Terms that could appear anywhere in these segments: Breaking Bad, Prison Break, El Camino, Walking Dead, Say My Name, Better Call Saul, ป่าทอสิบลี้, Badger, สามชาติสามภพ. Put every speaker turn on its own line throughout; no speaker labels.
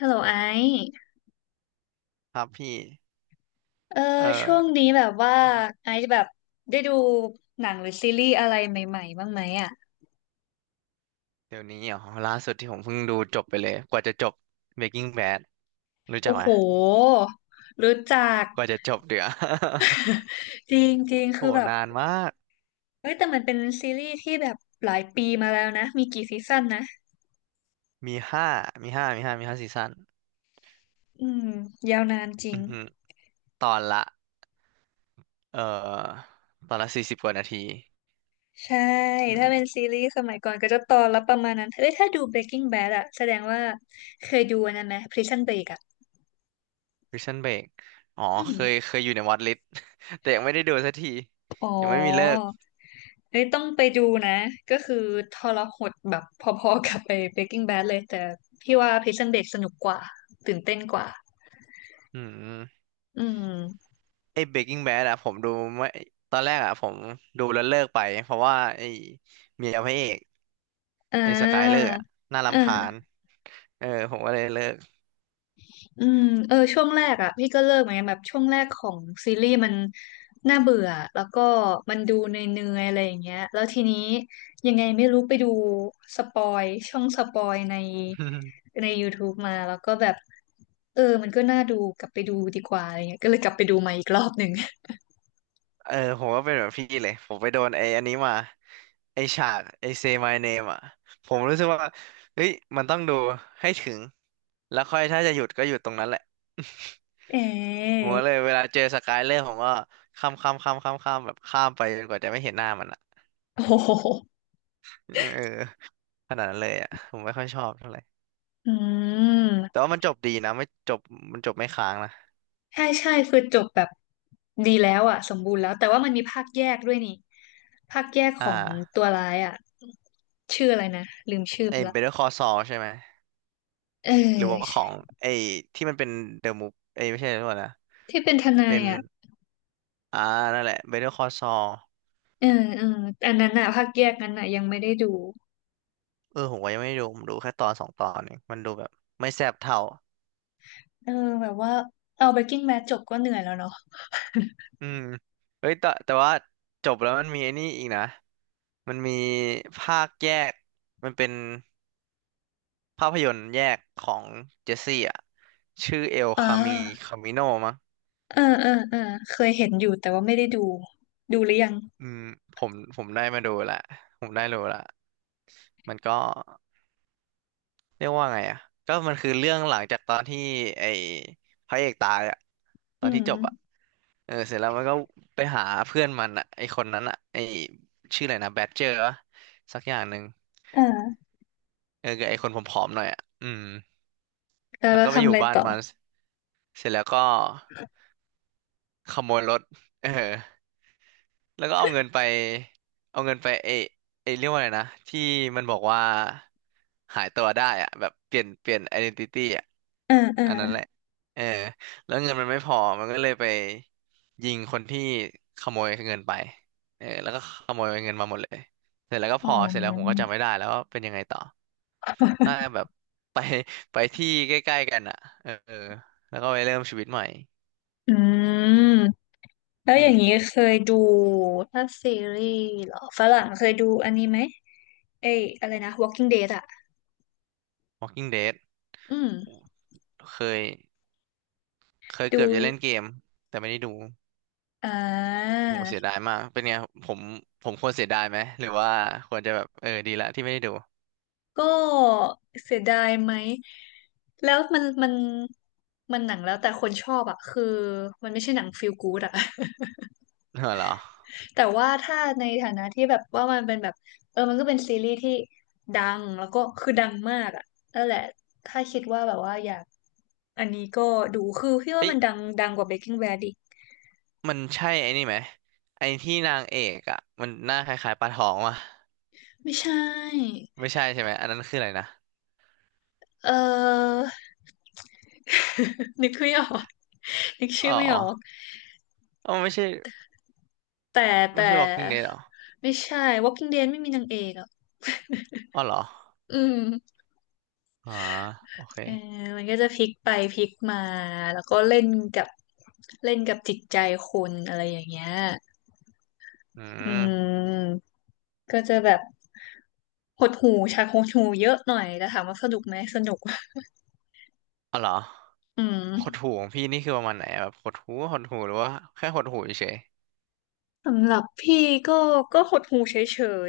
ฮัลโหลไอซ์
ครับพี่
เออ
เอ่อ
ช่วงนี้แบบว่าไอซ์แบบได้ดูหนังหรือซีรีส์อะไรใหม่ๆบ้างไหมอ่ะ
เดี๋ยวนี้เหรอล่าสุดที่ผมเพิ่งดูจบไปเลยกว่าจะจบ Breaking Bad รู้จัก
โอ้
ไหม
โหรู้จัก
กว่าจะจบเดี๋ยว
จริง ๆ
โห
คือแบบ
นานมาก
เฮ้ยแต่มันเป็นซีรีส์ที่แบบหลายปีมาแล้วนะมีกี่ซีซั่นนะ
มีห้ามีห้าซีซั่น
อืมยาวนานจริ
อื
ง
อหือตอนละ เอ่อตอนละ40กว่านาที
ใช่
อื
ถ้า
ม
เป็นซีรีส์สมัยก่อนก็จะตอนละประมาณนั้นเฮ้ยถ้าดู Breaking Bad อะแสดงว่าเคยดูอันนั้นไหม Prison Break อะ
Prison Break อ๋อ
อื
เคย
ม
เคยอยู่ในวอตลิสต์ แต่ยังไม่ได้ดูสักที
อ๋อ
ยังไม่มีเลิก
เอ้ยต้องไปดูนะก็คือทรหดแบบพอๆกับไป Breaking Bad เลยแต่พี่ว่า Prison Break สนุกกว่าตื่นเต้นกว่า
อืม
อืม
ไอ้ Breaking Bad อะผมดูไม่ตอนแรกอะผมดูแล้วเลิกไปเพราะว่าไอ้เมียพระเอก
อ่
ในสกายเลอ
า
ร์อะน่า
เอ
รำคาญ
อ
เออผมก็เลยเลิก
อืมเออช่วงแรกอ่ะพี่ก็เลิกเหมือนกันแบบช่วงแรกของซีรีส์มันน่าเบื่อแล้วก็มันดูเนื่อยๆอะไรอย่างเงี้ยแล้วทีนี้ยังไงไม่รู้ไปดูสปอยช่องสปอยใน ใน YouTube มาแล้วก็แบบเออมันก็น่าดูกลับไปดูดีกว่าอะไรเงี้ยก็เลยกลับไปดูมาอีกรอบหนึ่ง
เออผมก็เป็นแบบพี่เลยผมไปโดนไอ้อันนี้มาไอ้ฉากไอ้ Say My Name อ่ะผมรู้สึกว่าเฮ้ยมันต้องดูให้ถึงแล้วค่อยถ้าจะหยุดก็หยุดตรงนั้นแหละ
เอ๋
ผมก็เลยเวลาเจอสกายเลอร์ผมก็ข้ามข้ามข้ามข้ามข้ามแบบข้ามไปจนกว่าจะไม่เห็นหน้ามันอ่ะ
โอ้โห
เออขนาดนั้นเลยอ่ะผมไม่ค่อยชอบเท่าไหร่
อื
แต่
ม
ว่ามันจบดีนะไม่จบมันจบไม่ค้างนะ
ใช่ใช่คือจบแบบดีแล้วอ่ะสมบูรณ์แล้วแต่ว่ามันมีภาคแยกด้วยนี่ภาคแยกข
อ่
อง
า
ตัวร้ายอ่ะชื่ออะไรนะลืมชื่อไป
ไอ้
ละ
Better Call Saul ใช่ไหม
เ
หรือว่าข
ออ
องไอ้ที่มันเป็นเดอะมูฟเอ้ยไม่ใช่เดอะมูฟนะ
ที่เป็นทนา
เป็
ย
น
อ่ะ
อ่านั่นแหละเบเ e อร์คอ s ซอล
เออเอออันนั้นอ่ะภาคแยกนั้นอ่ะยังไม่ได้ดู
เออผมก็ยังไม่ได้ดูผมดูแค่ตอนสองตอนเองมันดูแบบไม่แซ่บเท่า
เออแบบว่าเอา Breaking Bad จบก็เหนื่อยแล้วเนาะ
อืมเฮ้ยแต่ว่าจบแล้วมันมีไอ้นี่อีกนะมันมีภาคแยกมันเป็นภาพยนตร์แยกของเจสซี่อ่ะชื่อเอล
อ่
คามี
า
คามิโนมั้ง
เออเออเออเคยเห็นอยู่แต่ว่าไม่ได้ดูดูหรือยัง
อืมผมได้มาดูละผมได้รู้ละมันก็ เรียกว่าไงอ่ะก็มันคือเรื่องหลังจากตอนที่ไอ้พระเอกตายอ่ะตอ
อื
น
ม
ที่จบอ่ะเออเสร็จแล้วมันก็ไปหาเพื่อนมันอ่ะไอ้คนนั้นอ่ะไอ้ชื่ออะไรนะแบดเจอร์วะสักอย่างหนึ่ง
อ่า
เออกับไอ้คนผอมๆหน่อยอ่ะอืม
แล้ว
แล้ว
เรา
ก็ไป
ทำ
อ
อะ
ยู่
ไร
บ้าน
ต่อ
มันเสร็จแล้วก็ขโมยรถเออ แล้วก็เอาเงินไปเอาเงินไปเอเอเรียกว่าอะไรนะที่มันบอกว่าหายตัวได้อะแบบเปลี่ยนไอเดีนติตี้อะ
อ่าออ
อันนั้นแหละเออแล้วเงินมันไม่พอมันก็เลยไปยิงคนที่ขโมยเงินไปเออแล้วก็ขโมยเงินมาหมดเลยเสร็จแล้วก็
อ๋
พ
อ
อเสร็จแล้วผมก็จำไม่ได้แล้วว่าเป็นยังไงต่อน่าจะแบบ ไปไปที่ใกล้ๆกันอ่ะเออแล้วก็ไปเริ่มชีวิตใหม่
อืมแล้วอ
อื
ย่า
ม
งนี้เคยดูถ้าซีรีส์เหรอฝรั่งเคยดูอันนี้ไหมเอ้ยอะไรนะ Walking Dead อะ
Walking Dead
อืม
โอ้เคย เคย
ดู
เกือบจะเล่นเกมแต่ไม่ได้ดู
อ่า
โหเสียดายมากเป็นไงผมผมควรเสียดายไหมหรือว่าควรจะแบบเออดีละที่ไม่ได้ดู
ก็เสียดายไหมแล้วมันหนังแล้วแต่คนชอบอะคือมันไม่ใช่หนังฟีลกู๊ดอะ
เหรอ
แต่ว่าถ้าในฐานะที่แบบว่ามันเป็นแบบเออมันก็เป็นซีรีส์ที่ดังแล้วก็คือดังมากอะนั่นแหละถ้าคิดว่าแบบว่าอยาก อันนี้ก็ดูคือพี่ว่า
เอ้ย
มันดังกว่า Breaking Bad อีก
มันใช่ไอ้นี่ไหมไอ้ที่นางเอกอ่ะมันหน้าคล้ายๆปลาทองวะ
ไม่ใช่
ไม่ใช่ใช่ไหมอันนั้นคืออะไรนะ
เออ นึกไม่ออกนึกชื่
อ๋อ
อไม่ออก
อ๋อไม่ใช่
แต่
ไม่
แต่
ใช่ Walking Dead หรอ
ไม่ใช่ Walking Dead ไม่มีนางเอกอ่ะ
อ๋อเหรอ
อืม
อ๋อโอเค
เออมันก็จะพลิกไปพลิกมาแล้วก็กับเล่นกับจิตใจคนอะไรอย่างเงี้ย
อื
อื
ม
มก็จะแบบหดหู่ฉากหดหู่เยอะหน่อยแต่ถามว่าสนุกไหมสนุก
อ๋อเหรอ
อื
หด
ม
หู่ของพี่นี่คือประมาณไหนอะแบบหดหู่หดหู่หรือว่าแค่หดหู่เฉย
สำหรับพี่ก็ก็หดหูเฉ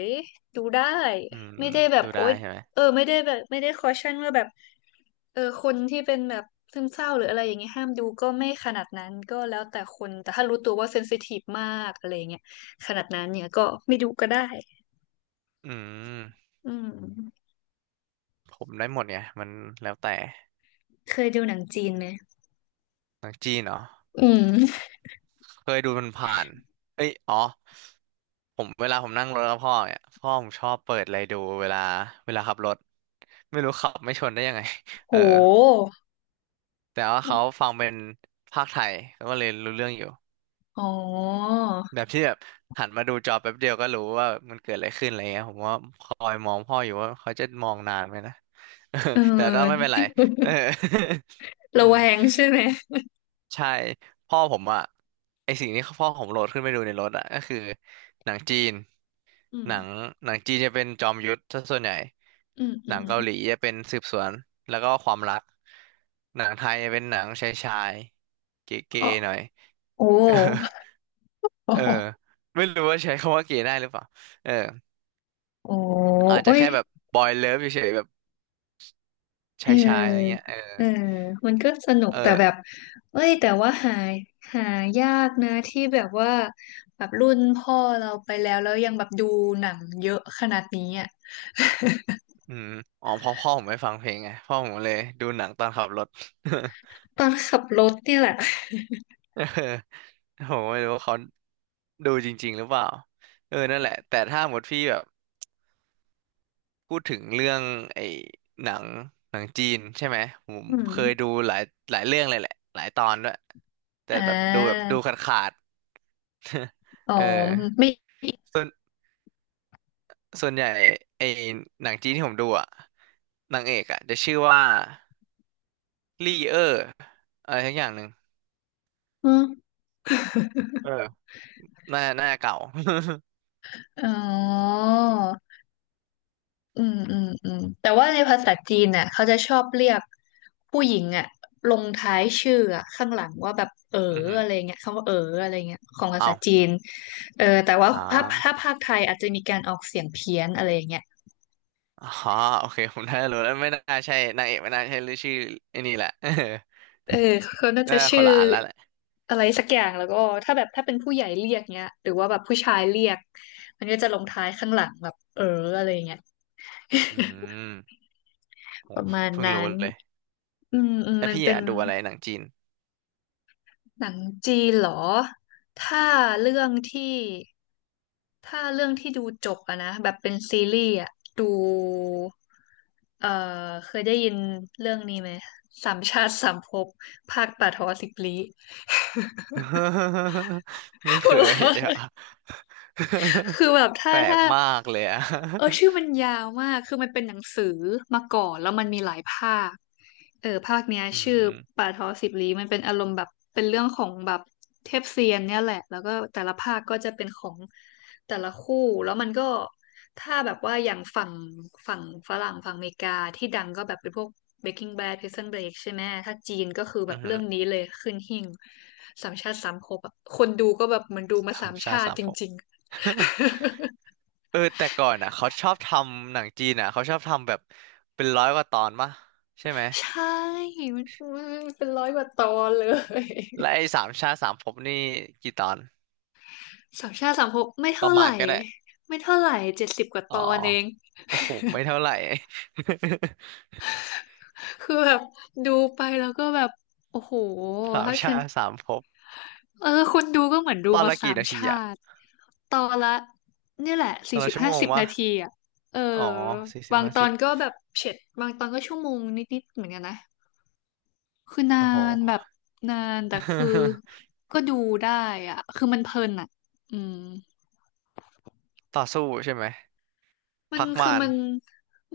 ยๆดูได้
ๆอื
ไม่
ม
ได้แบบ
ดู
โอ๊
ได้
ย
ใช่ไหม
เออไม่ได้แบบไม่ได้คอชั่นว่าแบบเออคนที่เป็นแบบซึมเศร้าหรืออะไรอย่างเงี้ยห้ามดูก็ไม่ขนาดนั้นก็แล้วแต่คนแต่ถ้ารู้ตัวว่าเซนซิทีฟมากอะไรอย่างเงี้ยขนาดนั้นเนี่ยก็ไม่ดูก็ได้
อืม
อืม
ผมได้หมดไงมันแล้วแต่
เคยดูหนังจีนไหม
หนังจีนเนาะ
อืม
เคยดูมันผ่านเอ้ยอ๋อผมเวลาผมนั่งรถกับพ่อเนี่ยพ่อผมชอบเปิดอะไรดูเวลาขับรถไม่รู้ขับไม่ชนได้ยังไง
โห
เออแต่ว่าเขาฟังเป็นภาคไทยเขาก็เลยรู้เรื่องอยู่
อ๋อ
แบบที่แบบหันมาดูจอแป๊บเดียวก็รู้ว่ามันเกิดอะไรขึ้นอะไรเงี้ยผมว่าคอยมองพ่ออยู่ว่าเขาจะมองนานไหมนะ
เ
แต่ก็ไม่
ออ
เป็นไรเออ อื
ระ
ม
แวงใช่ไหม
ใช่พ่อผมอะไอสิ่งที่พ่อผมโหลดขึ้นไปดูในรถอะก็คือหนังจีน
อื
หนัง
ม
หนังจีนจะเป็นจอมยุทธซะส่วนใหญ่
อืมอื
หนัง
ม
เกาหลีจะเป็นสืบสวนแล้วก็ความรักหนังไทยจะเป็นหนังชายชายเก๋
อ๋อ
ๆหน่อย
โ
เออ
อ้
เออ ไม่รู้ว่าใช้คำว่าเก๋ได้หรือเปล่าเออ
โอ้
อาจ
โอ้
จะ
ย
แค่แบบบอยเลิฟเฉยๆแบบ
เ
ชายชายอะไรเงี้ย
ออ
เออ
เออมันก็สนุก
เอ
แต่แบบ
อ
เอ้ยแต่ว่าหายากนะที่แบบว่าแบบรุ่นพ่อเราไปแล้วแล้วยังแบบดูหนังเยอะขนาดนี้อ่ะ
อืมอ๋อเพราะพ่อผมไม่ฟังเพลงไงพ่อผมเลยดูหนังตอนขับรถ
ตอนขับรถเนี่ยแหละ
ผมไม่รู้ว่าเขาดูจริงๆหรือเปล่าเออนั่นแหละแต่ถ้าหมดพี่แบบพูดถึงเรื่องไอ้หนังหนังจีนใช่ไหมผม
อื
เคย
ม
ดูหลายเรื่องเลยแหละหลายตอนด้วยแต่
อ่
แบบดูแบบ
า
ดูขาดขาด
อ๋อ
เออ
ไม่
ส่วนส่วนใหญ่ไอ้หนังจีนที่ผมดูอ่ะนางเอกอ่ะจะชื่อว่าลี่เออร์อะไรทักอย่างหนึ่ง
อืม
เออน่าเก่า
อ๋อ อืมอืมอืมแต่ว่าในภาษาจีนน่ะเขาจะชอบเรียกผู้หญิงอ่ะลงท้ายชื่ออะข้างหลังว่าแบบเออ
อือหือ
อะไรเงี้ยคำว่าเอออะไรเงี้ยของภา
อ้า
ษา
ว
จีนเออแต่ว่า
อ่า
ถ้าภาคไทยอาจจะมีการออกเสียงเพี้ยนอะไรเงี้ย
อ๋อโอเคผมน่าจะรู้แล้วไม่น่าใช่นางเอกไม่น่าใช่หรือชื่อไอ้นี่แหละ
เออเขาน่าจะ
น่าค
ชื่อ
นละอันแล้วแหละ
อะไรสักอย่างแล้วก็ถ้าแบบถ้าเป็นผู้ใหญ่เรียกเงี้ยหรือว่าแบบผู้ชายเรียกมันก็จะลงท้ายข้างหลังแบบเอออะไรเงี้ย
อืมโห
ประมาณ
เพิ่ง
นั้
รู้
น
เลย
อืมอืม
แล้ว
มัน
พี่
เป็น
อ่ะดูอะไรหนังจีน
หนังจีนเหรอ ถ้าเรื่องที่ถ้าเรื่องที่ดูจบอะนะแบบเป็นซีรีส์อะดูเอ่อเคยได้ยินเรื่องนี้ไหมสามชาติสามภพภาคป่าทอสิบลี้
ไม่
หั
เค
วเรา
ย
ะ
อ่ะ
คือแบบ
แป
ถ้า
ลก
ถ้า
มากเลยอ่ะ
เออชื่อมันยาวมาก คือมันเป็นหนังสือมาก่อนแล้วมันมีหลายภาคเออภาคเนี้ย
อื
ชื่อ
ม
ป่าทอสิบลี้มันเป็นอารมณ์แบบเป็นเรื่องของแบบเทพเซียนเนี่ยแหละ แล้วก็แต่ละภาคก็จะเป็นของแต่ละคู่ แล้วมันก็ถ้าแบบว่าอย่างฝั่งฝั่งฝรั่งฝั่งอเมริกาที่ดังก็แบบเป็นพวก Breaking Bad Prison Break ใช่ไหม ถ้าจีนก็คือแบ
อื
บ
อหื
เรื่
อ
องนี้เลยขึ้นหิ้งสามชาติสามภพอะคนดูก็แบบเหมันดูมา
ธร
สา
รม
ม
ชา
ชา
ติ
ติ
สาม
จ
ภพ
ริง
เออแต่ก่อนอ่ะเขาชอบทำหนังจีนอ่ะเขาชอบทำแบบเป็น100กว่าตอนมะใช่ไหม
ใช่มันมันเป็น100 กว่าตอนเลย
และไอ้สามชาติสามภพนี่กี่ตอน
สามชาติสามภพไม่
ป
เท่า
ระ
ไห
มาณ
ร่
ก็ได้
ไม่เท่าไหร่เจ็ดสิบกว่า
อ๋
ต
อ
อนเอง
โอ้โหไม่เท่าไหร่
คือแบบดูไปแล้วก็แบบโอ้โห
สาม
ถ้าฉั
ชา
น
ติสามภพ
เออคนดูก็เหมือนดู
ตอน
มา
ละ
สา
กี่
ม
นา
ช
ทีอะ
าติตอนละเนี่ยแหละ
ตอ
สี่
น
สิ
ละ
บ
ชั่ว
ห้า
โมง
สิบ
วะ
นาทีอ่ะเออ
อ๋อสี่สิบ
บาง
ห้า
ตอ
สิ
น
บ
ก็แบบเฉ็ดบางตอนก็ชั่วโมงนิดๆเหมือนกันนะคือนา
โอ้โห
นแบบนานแต่คือ ก็ดูได้อ่ะคือมันเพลินอ่ะอืม
ต่อสู้ใช่ไหม
มัน
พัก
คือ
มาน
มัน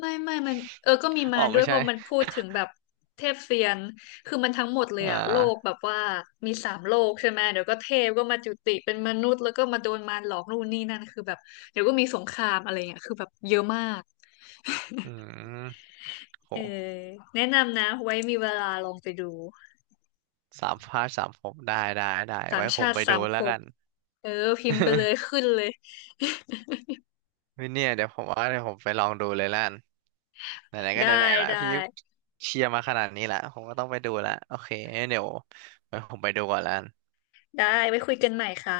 ไม่มันเออก็มี
อ๋
มา
อ
รด้ว
ไม่
ยเพ
ใช่
ราะมันพูดถึงแบบเทพเซียนคือมันทั้งหมดเลย
อ่
อะโลกแบ
า
บว่ามีสามโลกใช่ไหมเดี๋ยวก็เทพก็มาจุติเป็นมนุษย์แล้วก็มาโดนมารหลอกนู่นนี่นั่นคือแบบเดี๋ยวก็มีสงครามอะไรเงี้ยคือแบบเยอะมาก
อืมโห
เออแนะนำนะไว้มีเวลาลองไปดู
สามพาร์ทสามภพได้ได้ได้
สาม
ไว้ผ
ชา
ม
ติ
ไป
สา
ดู
มภ
แล้ว
พ
กัน
เออพิมพ์ไปเลยขึ้ นเลย
ม่เนี่ยเดี๋ยวผมว่าเดี๋ยวผมไปลองดูเลยและกันไหนๆก็
ได้
ไหนๆละ
ได้
พี่เชียร์มาขนาดนี้ละผมก็ต้องไปดูละโอเคงั้นเดี๋ยวไว้ผมไปดูก่อนแลวกัน
ได้ไว้คุยกันใหม่ค่ะ